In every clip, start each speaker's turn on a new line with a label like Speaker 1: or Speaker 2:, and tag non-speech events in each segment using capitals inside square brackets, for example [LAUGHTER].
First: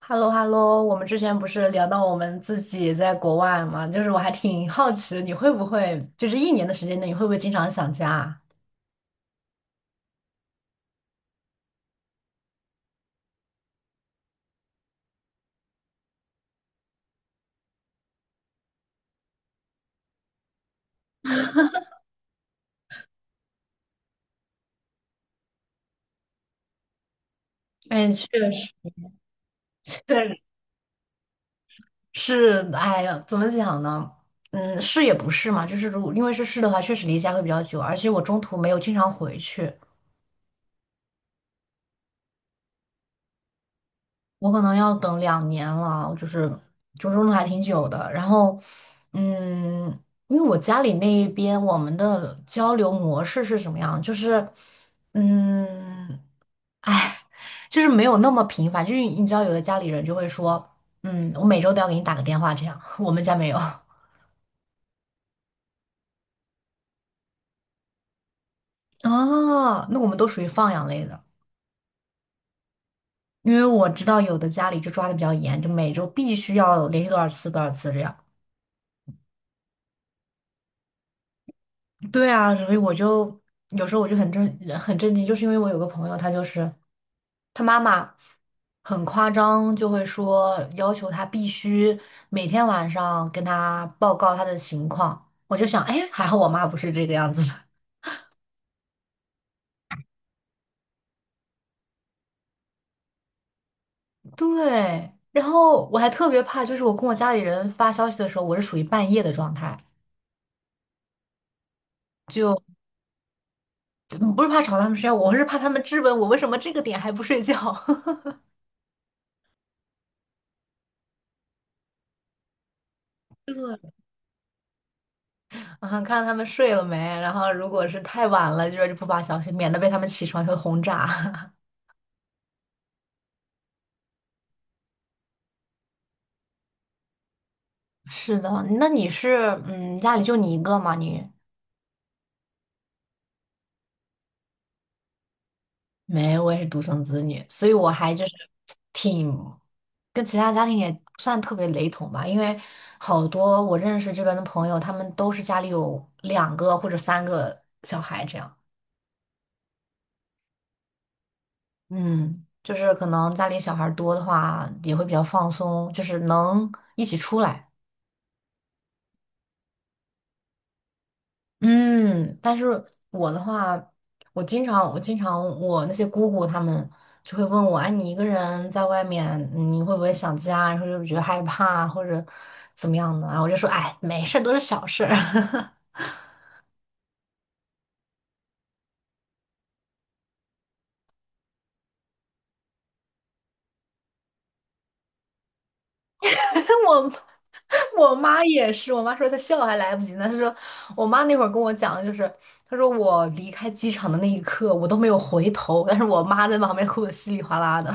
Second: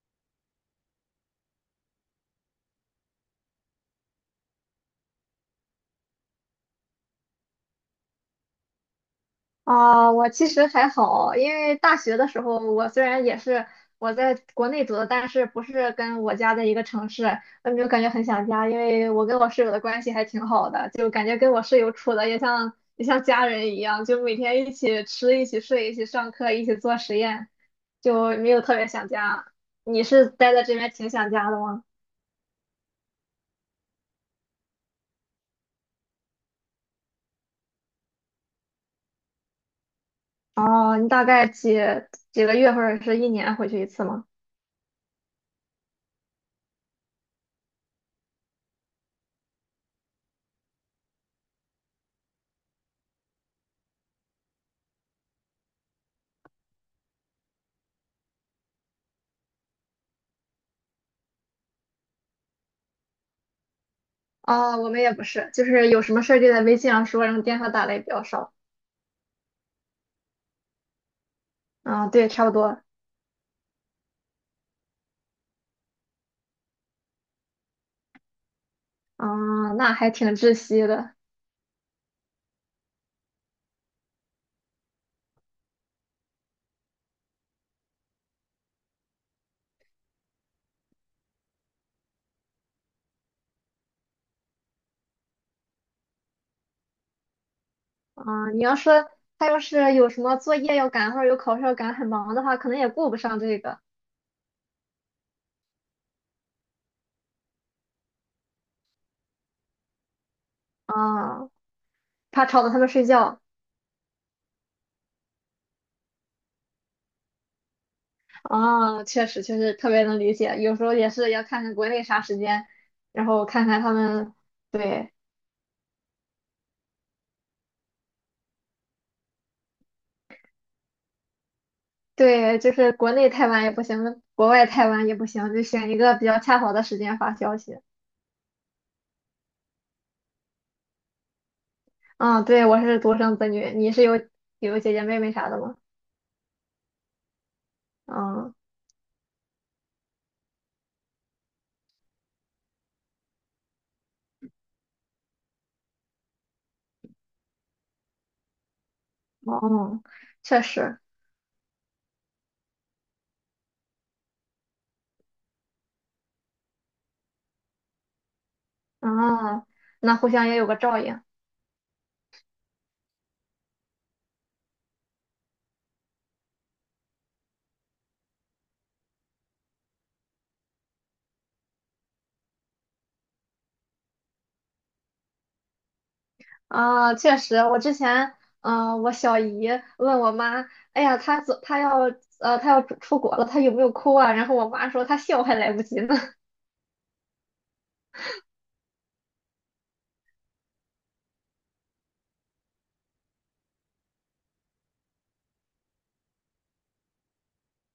Speaker 1: h e l l o h e l l o 我们之前不是聊到我们自己在国外嘛，就是我还挺好奇的，你会不会就是一年的时间内，你会不会经常想家啊？
Speaker 2: 啊，我其实还好，因为大学的时候，我虽然也是在国内读的，但是不是跟我家在一个城市，我就感觉很想家，因为我跟我室友的关系还挺好的，就感觉跟我室友处的也像家人一样，就每天一起吃、一起睡、一起上课、一起做实验，
Speaker 1: 哎，确
Speaker 2: 就没有
Speaker 1: 实。
Speaker 2: 特别想家。
Speaker 1: [LAUGHS] 确
Speaker 2: 你是待在这边挺想家的吗？
Speaker 1: 实，哎呀，怎么讲呢？嗯，是也不是嘛，就是如果因为是的话，确实离家会比较久，而且我中途没有经常回去。
Speaker 2: 哦，你大概几个月或者是一年回去一次吗？
Speaker 1: 我可能要等两年了，就是折中的还挺久的。然后，嗯，因为我家里那一边我们的交流模式是什么样？就是，嗯，哎，就是没有那么频繁。就是你知道，有的家里人就会说，嗯，我每周都要给你打个电话这样。[LAUGHS] 我们家没有啊，
Speaker 2: 哦，我们也不是，就是有什么事儿就在微信上说，然后电话打的也比较少。
Speaker 1: 那我们都属于放养类的，
Speaker 2: 嗯，对，差不多。
Speaker 1: 因为我知道有的家里就抓的比较严，就每周必须要联系多少次多少次这样。
Speaker 2: 嗯，那还挺窒息的。
Speaker 1: 对啊，所以我就有时候我就很震惊，就是因为我有个朋友，他就是他妈妈很夸张，就会说要求他必须每天晚上跟他报告他的情况。我就想，哎，还好我妈不是这个样子。
Speaker 2: 嗯，你要说他要是有什么作业要赶或者有考试要赶，很忙的话，可能也顾不上这个。
Speaker 1: [LAUGHS] 对，然后我还特别怕，就是我跟我家里人发消息的时候，我是属于半夜的状态，
Speaker 2: 啊、怕吵到他们睡觉。
Speaker 1: 嗯，不是怕吵他们睡觉，我是怕他们质问我为什么这个点还不睡觉。
Speaker 2: 啊、确实，确实特别能理解。有时候也是要看看国内啥时间，然后看看
Speaker 1: [LAUGHS]
Speaker 2: 他们。对
Speaker 1: 啊，看他们睡了没，然后如果是太晚了，就是不发消息，免得被他们起床会轰炸。
Speaker 2: 对，就是国内太晚也不行，国外太晚也不行，就选一个比较恰好的时间发消息。
Speaker 1: [LAUGHS] 是的，那你是嗯，家里就你一个吗？你
Speaker 2: 嗯，对，我是独生子女，你是有姐姐妹妹啥的吗？
Speaker 1: 没，我也是独生子女，所以我还就是
Speaker 2: 嗯，
Speaker 1: 挺跟其他家庭也不算特别雷同吧，因为好多我认识这边的朋友，他们都是家里有两个或者三个小孩这样。
Speaker 2: 哦，确实，
Speaker 1: 嗯，就是可能家里小孩儿多的话，也会比较放松，就是能一起出来。
Speaker 2: 啊，那互相也有个照应
Speaker 1: 嗯，但是我的话，我经常，我那些姑姑她们就会问我，哎，你一个人在外面，你会不会想家？然或者觉得害怕，或者怎么样的？然后我就说，哎，没事儿，都是小事儿。
Speaker 2: 啊，确实，我之前，我小姨问我妈，哎呀，她走，她要，她要出国了，她有没有哭啊？然后我妈说她笑还来不及呢。
Speaker 1: [LAUGHS] 我我妈也是，我妈说她笑还来不及呢。她说，我妈那会儿跟我讲的就是，她说我离开机场的那一刻，我都没有回头，但是我妈在旁边哭的稀里哗啦的。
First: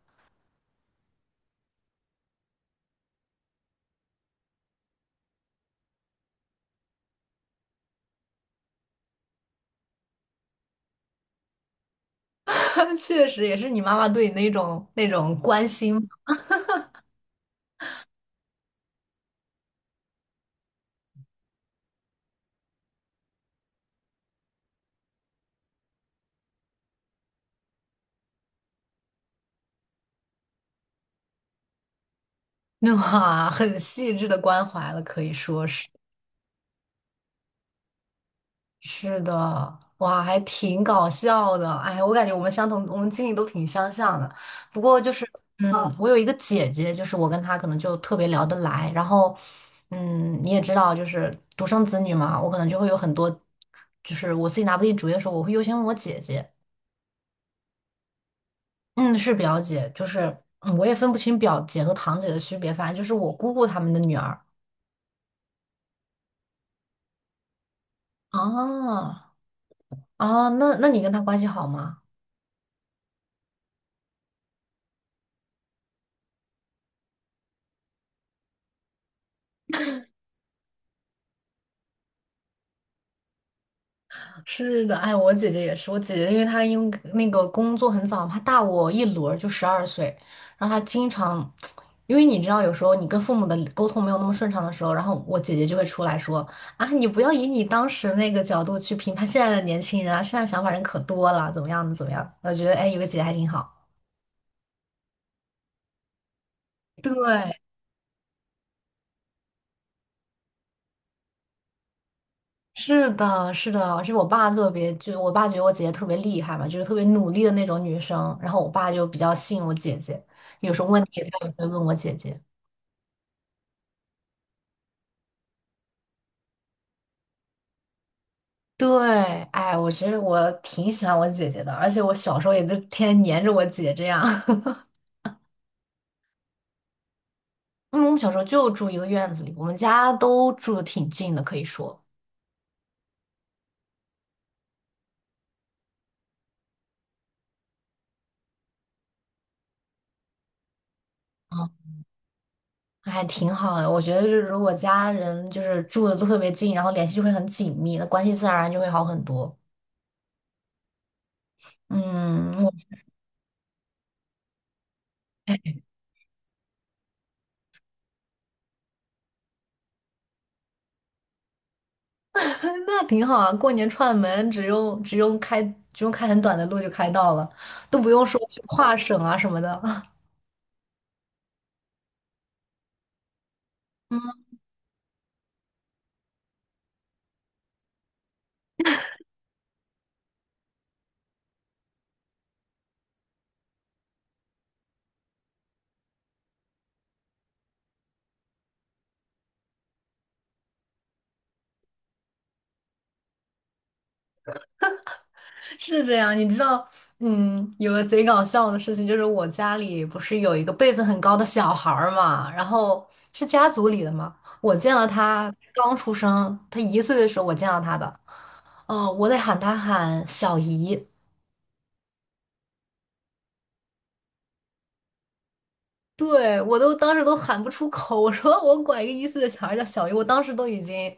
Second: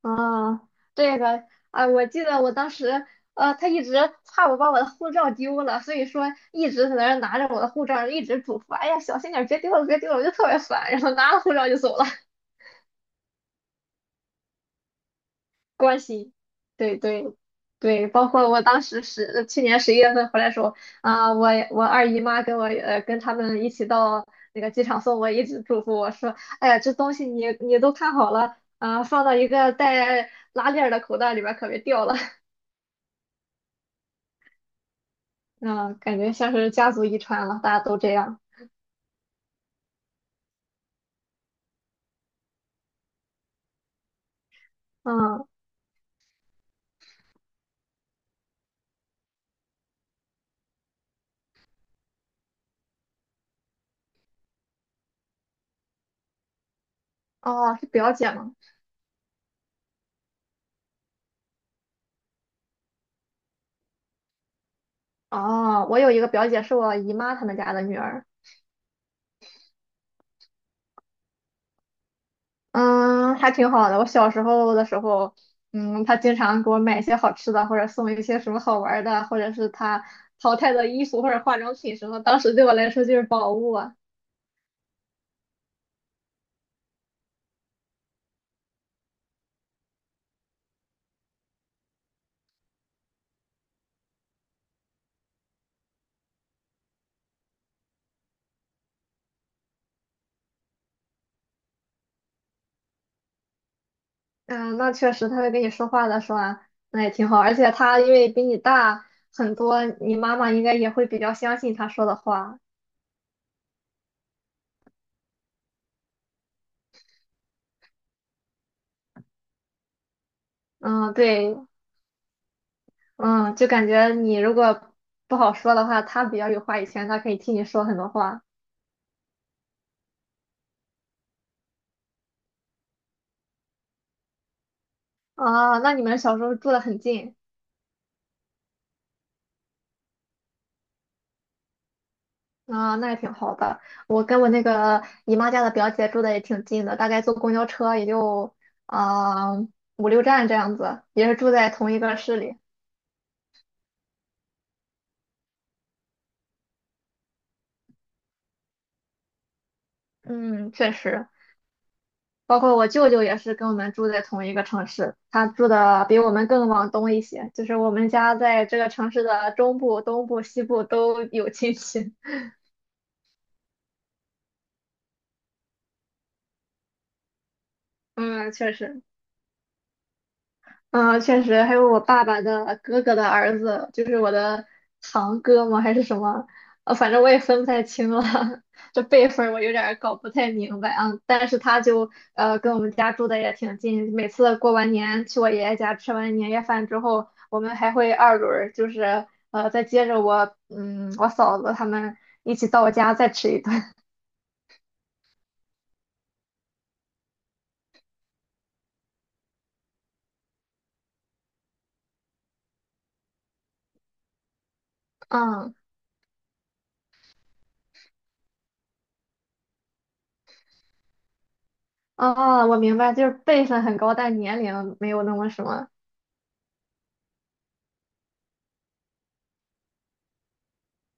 Speaker 2: 啊，这个啊，我记得我当时，他一直怕我把我的护照丢了，所以说一直在那儿拿着我的护照，一直嘱咐，哎呀，小心点儿，别丢了，别丢了，我就特别烦，然后拿了护照就走了，
Speaker 1: [LAUGHS] 确实，也是你妈妈对你那种关
Speaker 2: [LAUGHS]
Speaker 1: 心。
Speaker 2: 关心，对对对，包括我当时去年十一月份回来的时候，啊、我二姨妈跟我跟他们一起到那个机场送我，一直嘱咐我说，哎呀，这东西你都看好了啊、放到一个带拉链儿的口袋里边儿，可别掉了。
Speaker 1: [LAUGHS] 哇，很细致的关怀了，可以说是
Speaker 2: 嗯，感觉像是家族遗传了，大家都这样。
Speaker 1: 是的，哇，还挺搞笑的。哎，我感觉我们相同，我们经历都挺相像的。不过就是，
Speaker 2: 嗯，
Speaker 1: 嗯，我有一个姐姐，就是我跟她可能就特别聊得来。然后，嗯，你也知道，就是独生子女嘛，我可能就会有很多，就是我自己拿不定主意的时候，我会优先问我姐姐。
Speaker 2: 哦，是表姐吗？
Speaker 1: 嗯，是表姐，就是嗯，我也分不清表姐和堂姐的区别，反正就是我姑姑她们的女儿。
Speaker 2: 哦，我有一个表姐是我姨妈他们家的女儿，
Speaker 1: 啊，啊，那你跟她关系好吗？
Speaker 2: 嗯，还挺好的。我小时候的时候，嗯，她经常给我买一些好吃的，或者送一些什么好玩儿的，或者是她淘汰的衣服或者化妆品什么，当时对我来说就是宝物啊。
Speaker 1: 是的，哎，我姐姐也是，我姐姐因为那个工作很早，她大我一轮儿就12岁，然后她经常，[TSK] 因为你知道，有时候你跟父母的沟通没有那么顺畅的时候，然后我姐姐就会出来说啊，你不要以你当时那个角度去评判现在的年轻人啊，现在想法人可多了，怎么样怎么样？我觉得哎，有个姐姐还挺好。
Speaker 2: 嗯，那确实，她会跟你说话的时候啊，那也挺好。而
Speaker 1: 对，
Speaker 2: 且她因为比你大很多，你妈妈应该也会比较相信她说的话。
Speaker 1: 是的，是的，而且我爸特别，就我爸觉得我姐姐特别厉害嘛，就是特别努力的那种女生，然后我爸就比较信我姐姐，有什么问
Speaker 2: 嗯，
Speaker 1: 题他也
Speaker 2: 对，
Speaker 1: 会问我姐姐。
Speaker 2: 嗯，就感觉你如果不好说的话，他比较有话语权，他可以替你说很多话
Speaker 1: 对，哎，我其实我挺喜欢我姐姐的，而且我小时候也就天天黏着我姐这样。[LAUGHS]
Speaker 2: 啊。那你们小时候住得很近
Speaker 1: 因为我们小时候就住一个院子里，我们家都住的挺近的，可以说，
Speaker 2: 啊，那也挺好的。我跟我那个姨妈家的表姐住的也挺近的，大概坐公交车也就啊五六站这样子，也是住在
Speaker 1: 嗯，
Speaker 2: 同一个市里。
Speaker 1: 还挺好的。我觉得就是如果家人就是住的都特别近，然后联系就会很紧密，那关系自然而然就会好很多。
Speaker 2: 嗯，确实，包
Speaker 1: 嗯，我。
Speaker 2: 括我舅舅也是跟我们住在同一个城市，他住的比我们更往东一些，就是我们家在这个城市的中部、东部、西部都有亲戚。
Speaker 1: [LAUGHS] 那挺好啊，过年串门只用开很短的路就开到了，都不
Speaker 2: [LAUGHS]
Speaker 1: 用说
Speaker 2: 嗯，
Speaker 1: 去
Speaker 2: 确
Speaker 1: 跨
Speaker 2: 实。
Speaker 1: 省啊什么的。[LAUGHS]
Speaker 2: 嗯，确实，还有我爸爸的哥哥的儿子，就是我的堂哥吗？还是什么？反正我也分不太清了，[LAUGHS] 这辈分儿我有点儿搞不太明白啊。但是他就跟我们家住的也挺近，每次过完年去我爷爷家吃完年夜饭之后，我们还会二轮儿就是再接着我我嫂子他们一起到我家再吃一顿。[LAUGHS]
Speaker 1: 是这样，你知道，嗯，有个贼搞笑的事情，就是我家里不是有一个辈分很高的小孩儿嘛，然后是家族里的嘛，我见了他
Speaker 2: 嗯，
Speaker 1: 刚出生，他一岁的时候我见到他的，我得喊他喊小姨，
Speaker 2: 哦，我明白，就是辈分很高，但年龄没有那么什么。
Speaker 1: 对，我都当时都喊不出口，我说我管一个一岁的小孩叫小姨，我当时都已经，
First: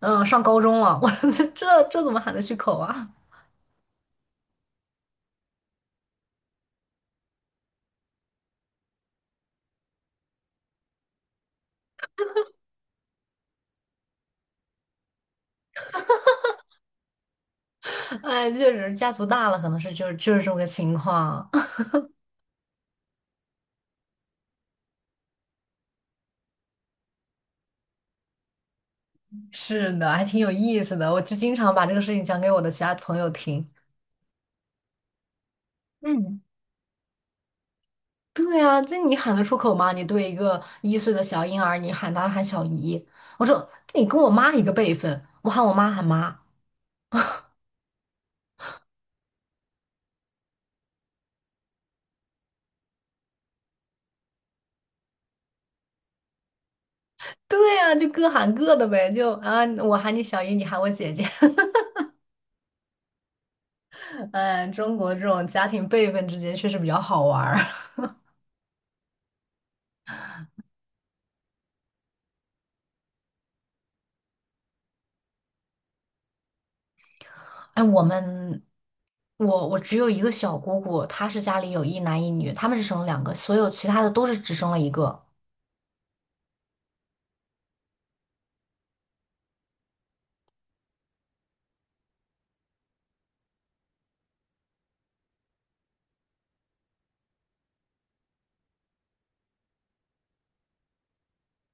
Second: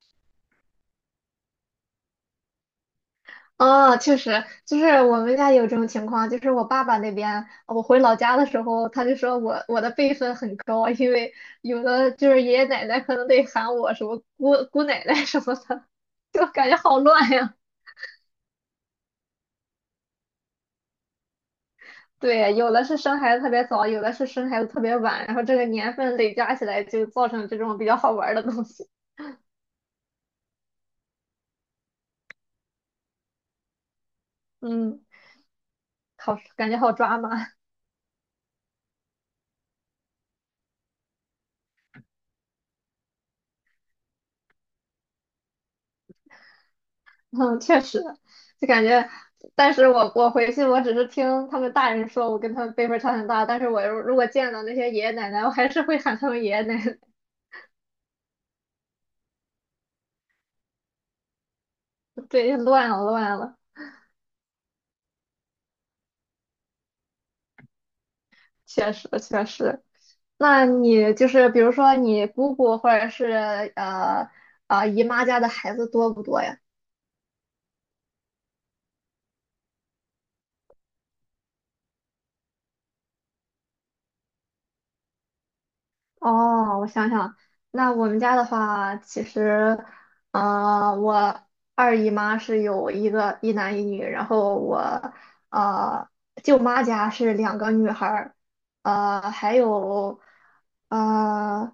Speaker 1: 上高中了，我说这怎么喊得出口啊？
Speaker 2: 哦，确实，就是我们家有这种情况，就是我爸爸那边，我回老家的时候，他就说我的辈分很高啊，因为有的就是爷爷奶奶可能得喊我什么姑姑奶奶 [LAUGHS] 什么的，就感觉好乱呀。
Speaker 1: [LAUGHS] 哎，确实家族大了，可能是就是这么个情况。
Speaker 2: [LAUGHS] 对，有的是生孩子特别早，有的是生孩子特别晚，然后这个年份累加起来就造成这种比较好玩儿的东西。
Speaker 1: 是的，还挺有意思的。我就经常把这个事情讲给我的其他朋友听。
Speaker 2: 嗯，好，
Speaker 1: 嗯，
Speaker 2: 感觉好抓马。
Speaker 1: 对啊，这你喊得出口吗？你对一个一岁的小婴儿，你喊他喊小姨，我说你跟我妈一个辈分，我喊我妈喊妈。
Speaker 2: [LAUGHS] 嗯，确实，就感觉，但是我回去，我只是听他们大人说，我跟他们辈分差很大，但是我如果见到那些爷爷奶奶，我还是会喊他们爷爷奶奶。
Speaker 1: 对啊，就各喊各的呗，就啊，我喊你小姨，你喊我姐姐。[LAUGHS]
Speaker 2: [LAUGHS] 对，乱了乱了，
Speaker 1: 嗯，中国这种家庭辈分之间确实比较好玩儿。
Speaker 2: 确实确实。那你就是比如说你姑姑或者是呃姨妈家的孩子多不多呀？
Speaker 1: [LAUGHS] 哎，我们，我只有一个小姑姑，她是家里有一男一女，他们是生了两个，所有其他的都是只生了一个。
Speaker 2: 哦，我想想，那我们家的话，其实，我二姨妈是有一个一男一女，然后我呃舅妈家是两个女孩儿，还有，呃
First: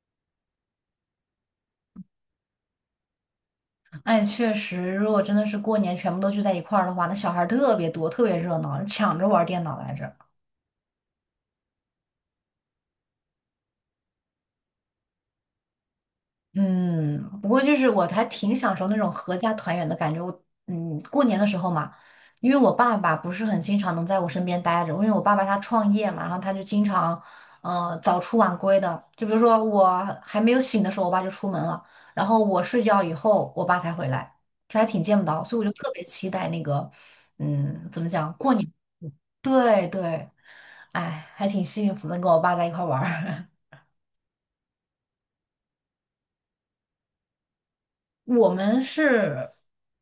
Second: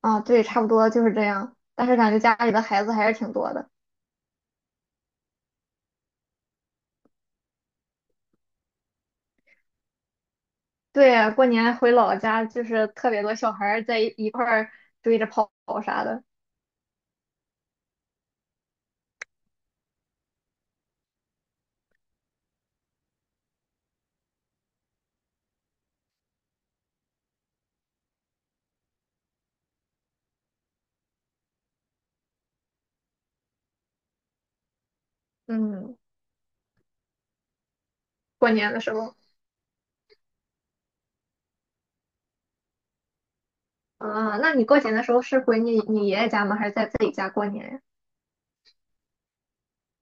Speaker 2: 对，差不多就是这样。但是感觉家里的孩子还是挺多的。
Speaker 1: 哎，确实，如果真的是过年全部都聚在一块儿的话，那小孩儿特别多，特别热闹，抢着玩儿电脑来着。
Speaker 2: 对，过年回老家就是特别多小孩儿在一块儿追着跑啥的。
Speaker 1: 嗯，不过就是我还挺享受那种合家团圆的感觉。我嗯，过年的时候嘛，因为我爸爸不是很经常能在我身边待着，因为我爸爸他创业嘛，然后他就经常早出晚归的。就比如说我还没有醒的时候，我爸就出门了，然后我睡觉以后，我爸才回来，就还挺见不到，所以我就特
Speaker 2: 嗯，
Speaker 1: 别期待那个嗯，怎么讲
Speaker 2: 过
Speaker 1: 过年。
Speaker 2: 年的时候。
Speaker 1: 对对，哎，还挺幸福的，跟我爸在一块儿玩儿。
Speaker 2: 啊，那你过年的时候是回你爷爷家吗？还是在自己家过年呀？
Speaker 1: [LAUGHS] 我们是，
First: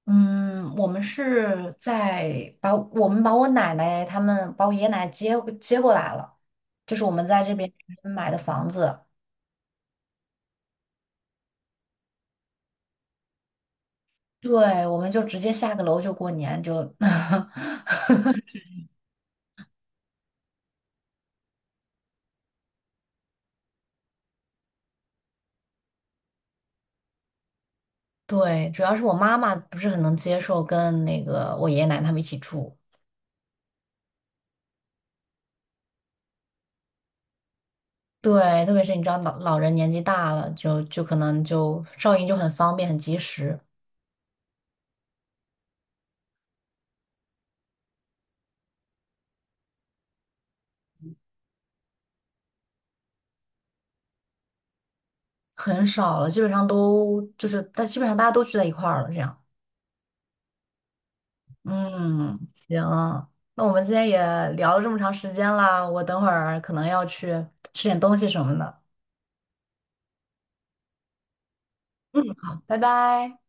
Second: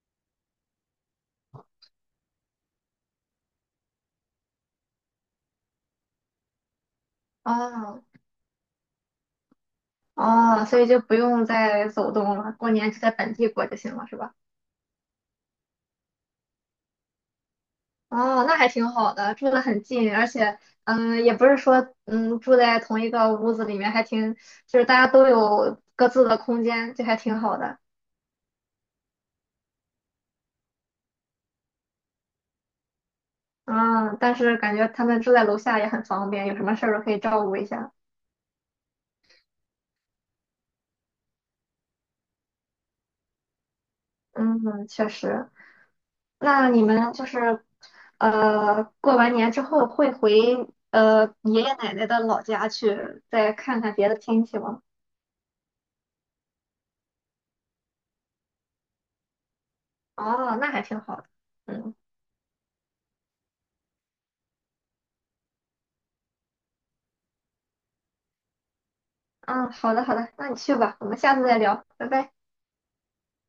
Speaker 1: 嗯，我们是在把我们把我奶奶他们把我爷爷奶奶接接过来了，就是我们在这边
Speaker 2: 哦
Speaker 1: 买的房子。
Speaker 2: 哦，所以就不用再走动了，过年就在本地过就行了，是吧？
Speaker 1: 对，我们就直接下个楼就过年就。[LAUGHS]
Speaker 2: 哦，那还挺好的，住得很近，而且嗯，也不是说嗯住在同一个屋子里面，还挺就是大家都有各自的空间，就还挺好的。
Speaker 1: 对，主要是我妈妈不是很能接受跟那个我爷爷奶奶他们一起住。
Speaker 2: 嗯，但是感觉他们住在楼下也很方便，有什么事儿都可以照顾一下。
Speaker 1: 对，特别是你知道老人年纪大了，就可能就照应就很方便很及时。
Speaker 2: 嗯，确实。那你们就是，过完年之后会回爷爷奶奶的老家去，再看看别的亲戚吗？
Speaker 1: 很少了，基本上都就是大，基本上大家都聚在一块儿了，这样。
Speaker 2: 哦，那还挺好的。嗯
Speaker 1: 嗯，行，那我们今天也聊了这么长时间啦，我等会儿可能要去吃点东西什么的。
Speaker 2: 嗯，好的好的，那你去吧，我们下次再聊，拜
Speaker 1: 嗯，
Speaker 2: 拜。
Speaker 1: 好，拜拜。